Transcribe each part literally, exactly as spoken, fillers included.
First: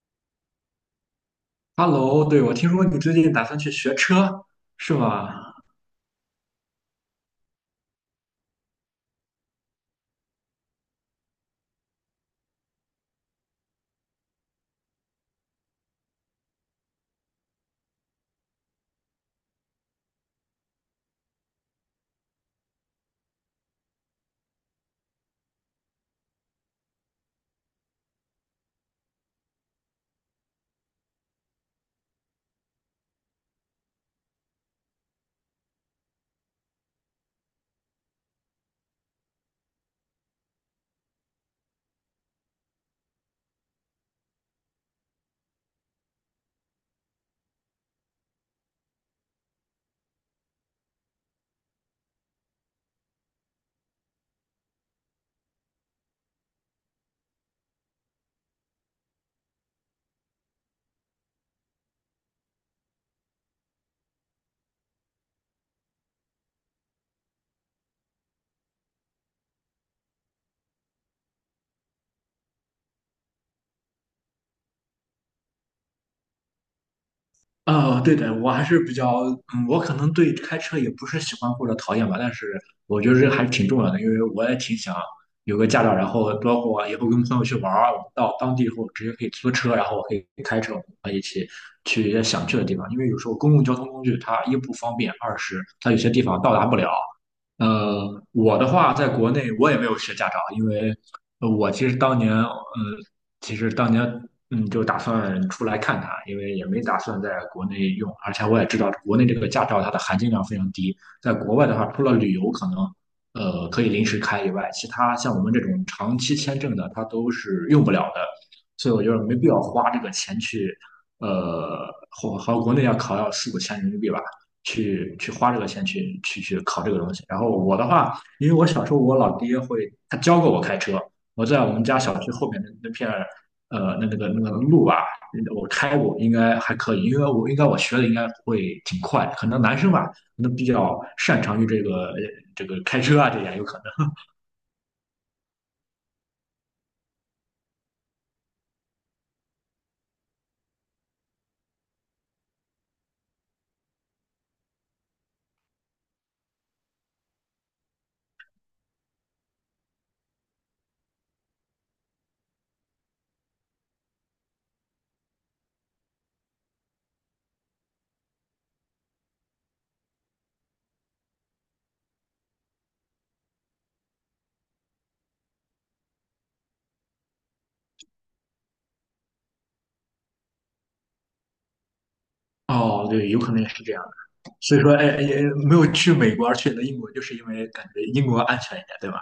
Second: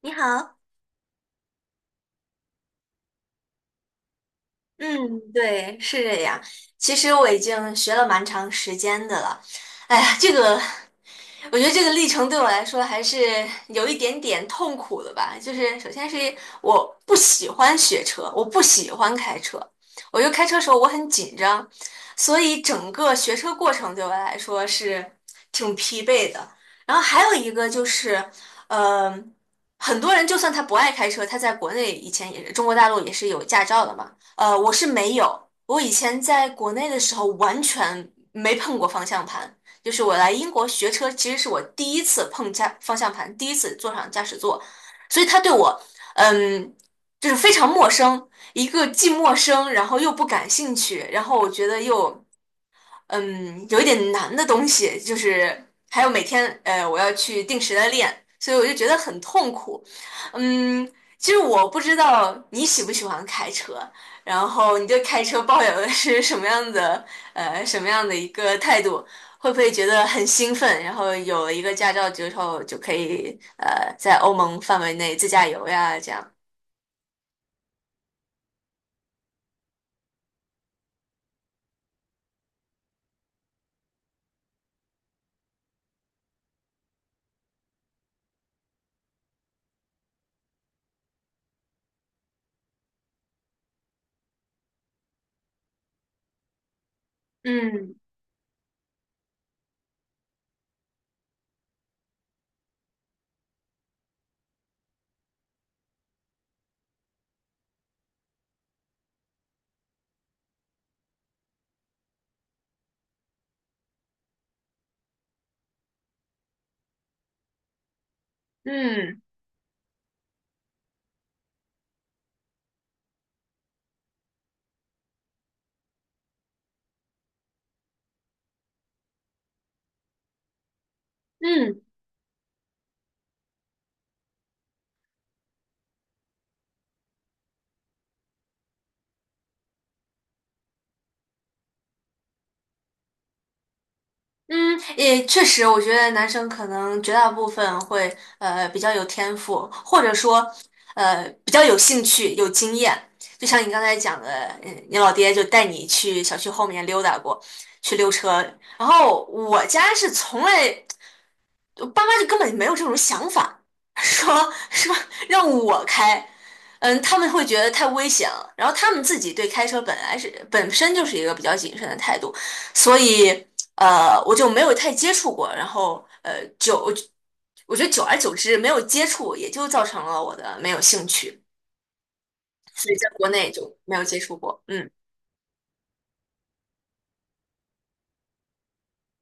你好，Hello，对，我听说你最近打算去学车，是嗯，吗？对，是这样。其实我已经学了蛮长时间的了。哎呀，这个，我觉得这个历程对我来说还是有一点点痛苦的吧。就是首先是我不喜欢学车，我不喜欢开车，我就开车的时候我很紧张，所以整个学车过程对我来说是挺疲惫的。然后还有一个就是，呃，很多人就算他不爱开车，他在国内以前也是中国大陆也是有驾照的嘛。呃，我是没有，我以前在国内的时候完全没碰过方向盘，就是我来英国学车，其实是我第一次碰驾方向盘，第一次坐上驾驶座，所以他对我，嗯，就是非常陌生，一个既陌生，然后又不感兴趣，然后我觉得又，嗯，有一点难的东西，就是还有每天，呃，我要去定时的练，所以我就觉得很痛苦。嗯，其实我不知道你喜不喜欢开车，然后你对开车抱有的是什么样的呃什么样的一个态度？会不会觉得很兴奋？然后有了一个驾照之后，就可以呃在欧盟范围内自驾游呀，这样。哦，对的，我还是比较，嗯，我可能对开车也不是喜欢或者讨厌吧，但是我觉得这还是挺重要的，因为我也挺想有个驾照，然后包括以后跟朋友去玩儿，我们到当地以后直接可以租车，然后我可以开车，我们可以一起去一些想去的地方，因为有时候公共交通工具它一不方便，二是它有些地方到达不了。嗯呃，我的话，在国内我也没有学驾照，因为呃我其实当年，嗯。其实当年嗯就打算出来看看啊，因为也没打算在国内用，而且我也知道国内这个驾照它的含金量非常低，在国外的话，除了旅游可能呃可以临时开以外，其他像我们这种长期签证的，它都是用不了的，所以我觉得嗯没必要花这个钱去呃，和和国内要考要四五千人民币吧。去去花这个钱去去去考这个东西。然后我的话，因为我小时候我老爹会他教过我开车，我在我嗯，们家小区后面的那片呃，那那个那个路啊，我开过，应该还可以，因为我应该我学的应该会挺快，可能男生吧，可能比较擅长于这个这个开车啊，这样有可能。嗯，也确实，我觉得男生可能绝大部分会呃比较有天赋，或者说呃比较有兴趣、有经验。就像你刚才讲的，嗯，你老爹就带你去小区后面溜达过，去溜车。然后我家是从来我爸妈就根本没有这种想法，说是吧？让我开，嗯，他们会觉得太危险了。然后他们自己对开车本来是本身就是一个比较谨慎的态度，所以呃，我就没有太接触过。然后呃，久，我觉得久而久之没有接触，也就造成了我的没有兴趣，所以哦，在国对，有内可能也就是这没样。有接触过。所以嗯。说，哎，哎也没有去美国，而去了英国，就是因为感觉英国安全一点，对吧？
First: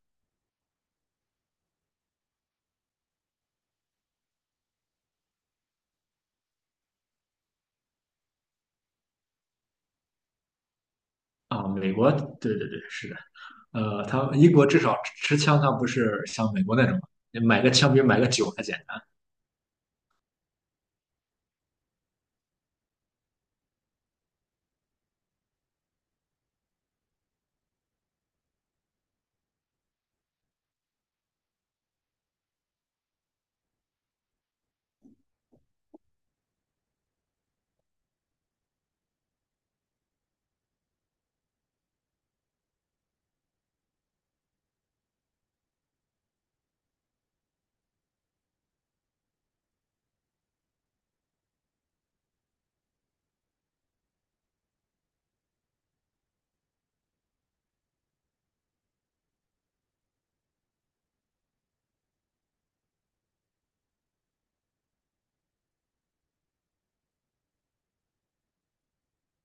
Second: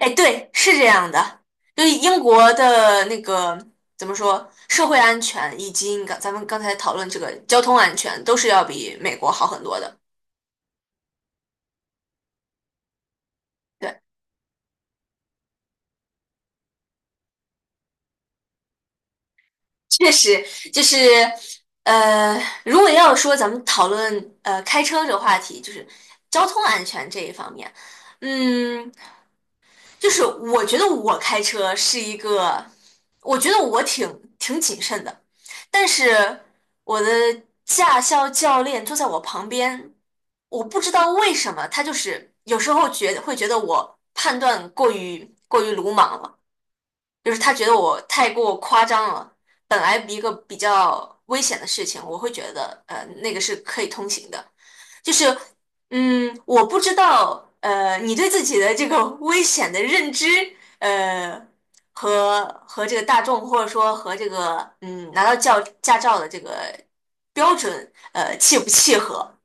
哎，对，是这样的，就是英国的那个怎么说，社会安全以及你刚咱们刚才讨论这个交通安全，都是要比美国好很多的。啊，美国，对对对，是的。对，呃，他英国至少持枪，他不是像美国那种买个枪比买个酒还简。确实就是，呃，如果要说咱们讨论呃开车这个话题，就是交通安全这一方面，嗯。就是我觉得我开车是一个，我觉得我挺挺谨慎的，但是我的驾校教练坐在我旁边，我不知道为什么他就是有时候觉得会觉得我判断过于过于鲁莽了，就是他觉得我太过夸张了。本来一个比较危险的事情，我会觉得呃那个是可以通行的，就是，嗯，我不知道，呃，你对自己的这个危险的认知，呃，和和这个大众，或者说和这个，嗯，拿到教驾照的这个标准，呃，契不契合？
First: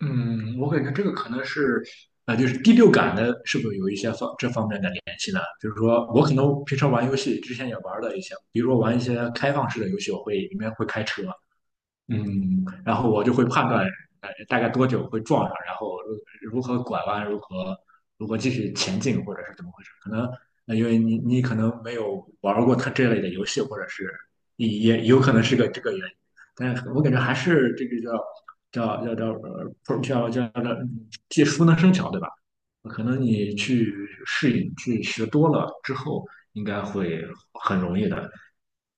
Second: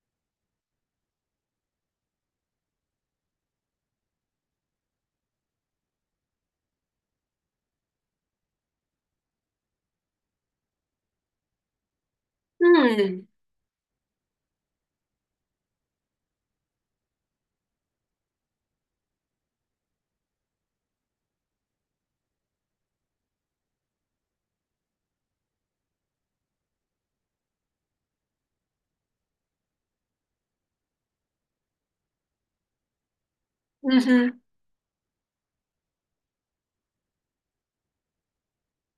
嗯，我感觉这个可能是，呃，就是第六感的，是不是有一些方这方面的联系呢？就是说，我可能平常玩游戏之前也玩了一些，比如说玩一些开放式的游戏，我会里面会开车，嗯，然后我嗯就会判断，呃，大概多久会撞上，然后如何拐弯，如何如何继续前进，或者是怎么回事？可能，呃，因为你你可能没有玩过它这类的游戏，或者是也也有可能是个这个原因。但是我感觉还是这个叫叫叫叫呃，不叫叫叫技熟能生巧，对吧？可能你去嗯哼，适应、去学多了之后，应该会很容易的。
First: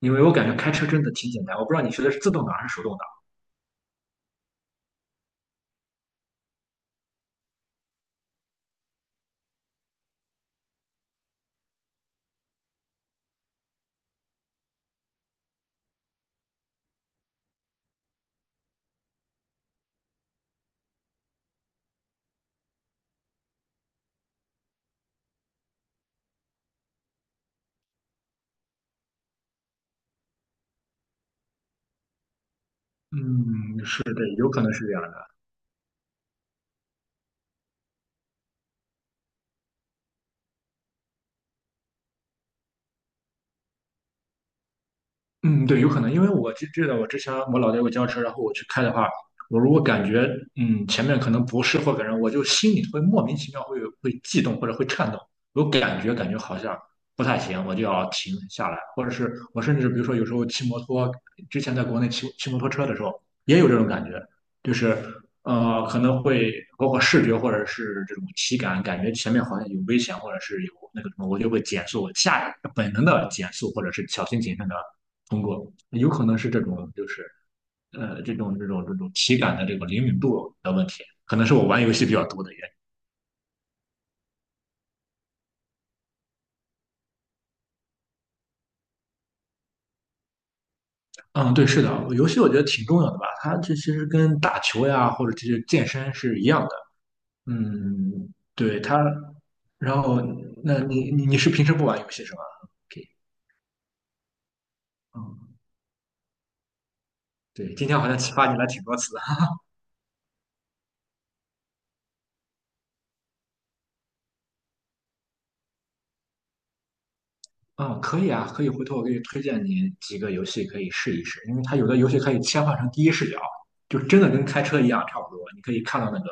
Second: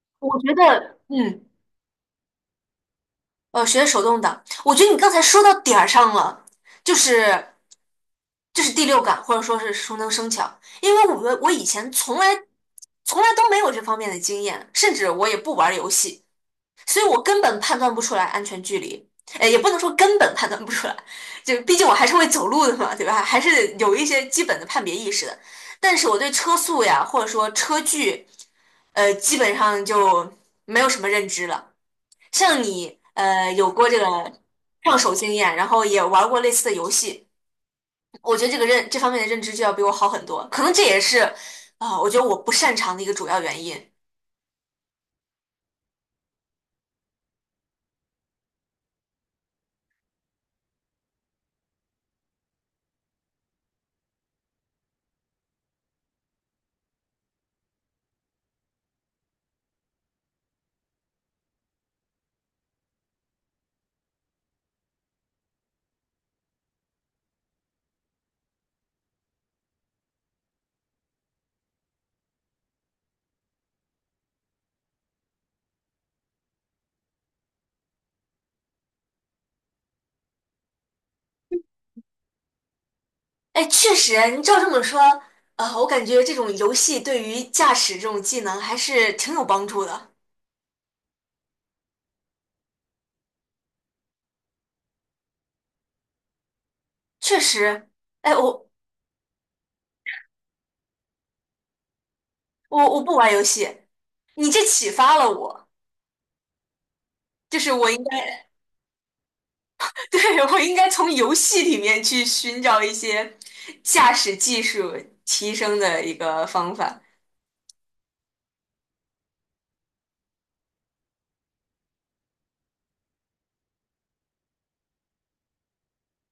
因为我我感觉觉开车得，真的挺简嗯，单，我不知道你学的是自动挡还是手动挡。呃，学手动挡，我觉得你刚才说到点儿上了，就是就是第六感，或者说是熟能生巧，因为我们我以前从来从来都没有这方面的经验，甚至我也不玩儿游戏。所以我根本判断不出来安全距离，呃，也不能说根本判断不出来，就毕竟我还是会走路的嘛，对吧？还是有一些基本的判别意识的。但是我对车速呀，或者说车距，呃，基本上就没有什么认知了。像你，呃，有嗯，过这是个对，有可能是这上样手的。经验，然后也玩过类似的游戏，我觉得这个认这方面的认知就要比我好很多。可能这也是啊，我觉得我不擅长的一个主要原因。嗯，对，有可能，因为我记记得我之前我老爹给我教车，然后我去开的话，我如果感觉嗯前面可能不是或者人，我就心里会莫名其妙会会悸动或者会颤抖，有感觉感觉好像不太行，我就要停下来，或者是我甚至比如说有时候骑摩托，之前在国内骑骑摩托车的时候也有这种感觉，就是呃可能会包括视觉或者是这种体感，感觉前面好像有危险或者是有那个什么，我就会减速，下本能的减速或者是小心谨慎的。通过，有可能是这种就是呃这种这种这种体感的这个灵敏度的问题，可能是我玩游戏比较多的原因。哎，确实，你照这么说，呃，我感觉这种游戏对于驾驶这种技能还是挺有帮助的。嗯，对，是的，游戏我觉得挺重要的吧，它这其实跟打球呀或者这些健身是一样的。确实，嗯，哎，我对它，然后那你你你是平时不玩游戏是吧我我？OK，不玩游戏，你这启发了嗯，我，就是对，今我应天好像启该，发你了挺多次。对，我应该从游戏里面去寻找一些驾驶技术提升的一个方法。嗯，可以啊，可以，回头我给你推荐你几个游戏可以试一试，因为它有的游戏可以切换成第一视角，就真的跟开车一样差不多，你可以看到那个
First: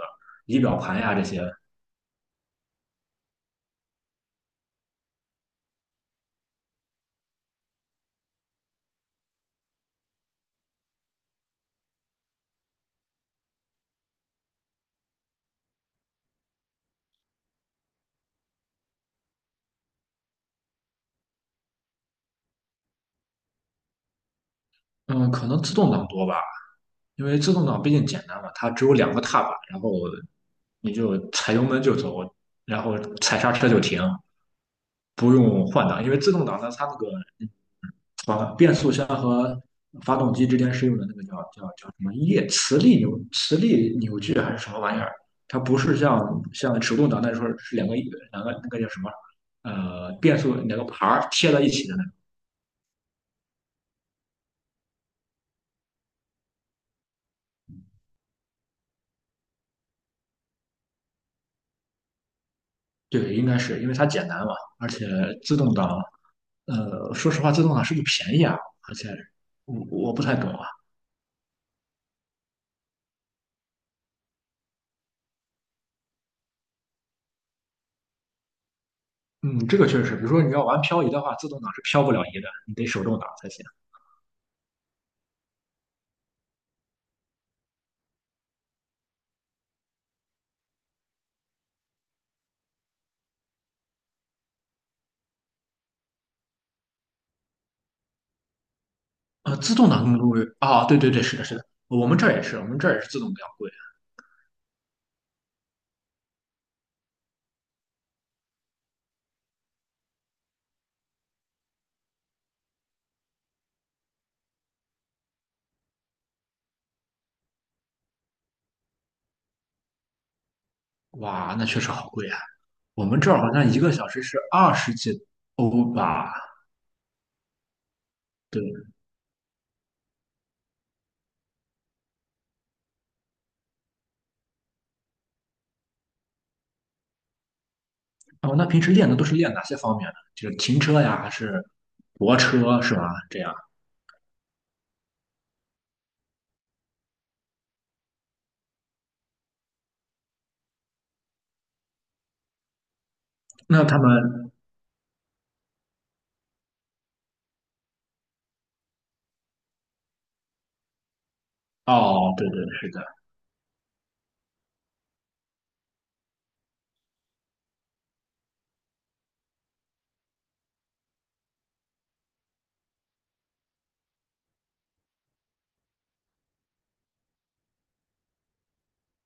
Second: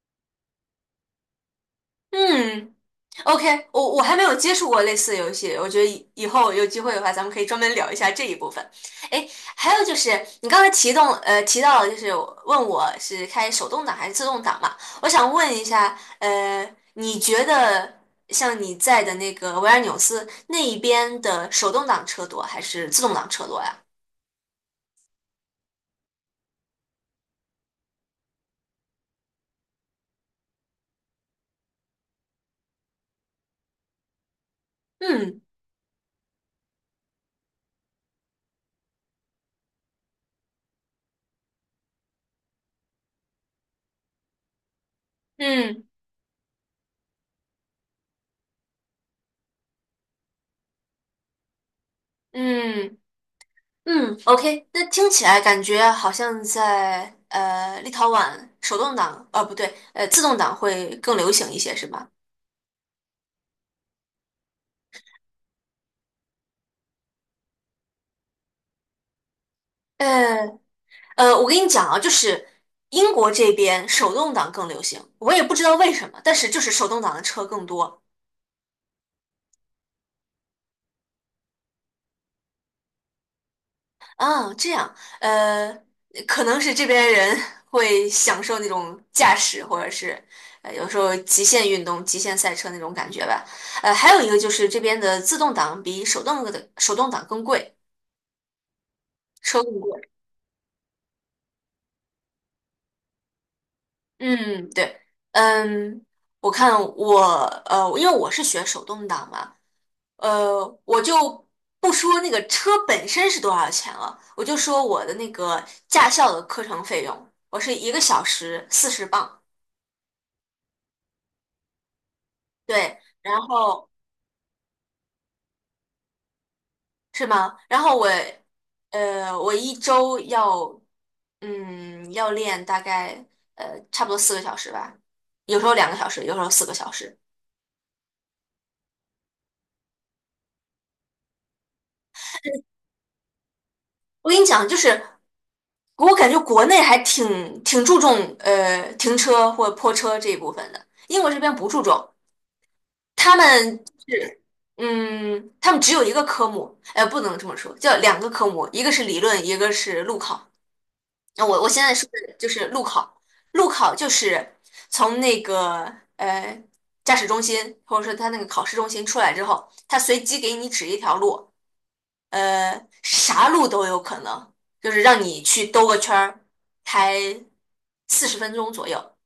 仪表盘呀这些。嗯，OK，我我还没有接触过类似的游戏，我觉得以以后有机会的话，咱们可以专门聊一下这一部分。哎，还有就是你刚才提动呃提到了，就是问我是开手动挡还是自动挡嘛？我想问一下，呃，你觉得像你在的那个维尔纽斯那一边的手动挡车多还是自动挡车多呀？嗯，可能自动挡多吧，因为自动挡毕竟简单嘛，它只有两个踏板，然后你就踩油门就走，然后踩刹车就停，不嗯用换挡，因为自动挡呢，它那个和变速箱和发动机之间是用的那个叫叫叫什么液磁力扭磁力扭矩还是什么玩意儿？它不嗯是像像手动挡那时候是两个两个那个叫什么呃变速两个盘儿贴在一起的那种。嗯。嗯，OK，那听起来感觉好像在呃立陶宛手动挡，呃不对，呃自动挡会更流行一些，是吧？对，应该是因为它简单嘛，而且自动挡呃说实话自动挡是不是便宜啊？而且我我不太懂呃啊。呃，我跟你讲啊，就是英国这边手动挡更流行，我也不知道为什么，但是就是手动挡的车更多。嗯，这个确实，比如说你要玩漂移的话，自动挡是漂不了移的，你得手动挡才行。啊，这样，呃，可能是这边人 会享受那种驾驶，或者是呃有时候极限运动、极限赛车那种感觉吧。呃，还有一个就是这边的自动挡比手动的手动挡更贵。呃，车自录动挡贵，更贵啊，对对对，是的，是的，我们这儿也是，我们这儿也是自动比较贵。嗯，对，嗯，我看我呃，因为我是学手动挡嘛，呃，我就不说那个车本身是多少钱了，我就说我的那个驾校的课程费用，我是一个小时四十磅，哇，那确实好贵啊！对，我们这儿然好像一后个小时是二十几欧吧？是吗？然后我对，呃，我一周要嗯要练大概呃差不多四个小时吧，有时候两个小时，有时候四个小时。哦，那平时练的都是练哪些方面呢？就是停车呀，还是泊车是吧？这样，我跟你讲，就是我感觉国内还挺挺注重呃停车或泊车这一部分的，英国这边不注重，他们那他是们嗯，他们只有一个科目，呃，不能这么说，叫两个科目，一个是理论，一个是路考。那我我现在说的哦，就对对是路是的，考，路考就是从那个呃驾驶中心或者说他那个考试中心出来之后，他随机给你指一条路，呃，啥路都有可能，就是让你去兜个圈儿，开四十分钟左右，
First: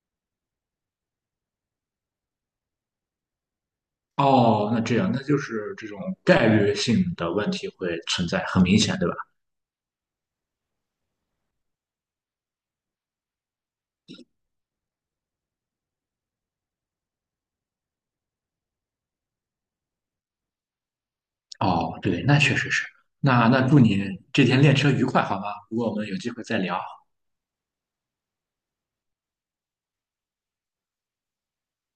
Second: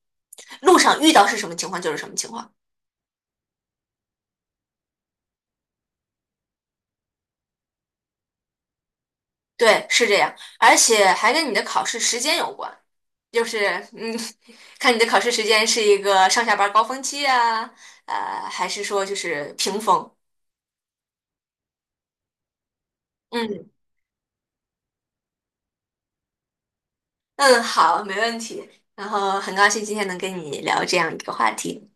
路上遇到是什么情况就是什么情况。哦，那这样，那就是这种概率性的问题会存在，很明显，对吧？对，是这样，而且还跟你的考试时间有关，就是嗯，看你的考试时间是一个上下班高峰期啊，呃，还是说就是平峰？哦，对，那确实是。那那嗯祝你这天练车愉快，好吗？如果我们有机会再聊。嗯，好，没问题。然后很高兴今天能跟你聊这样一个话题。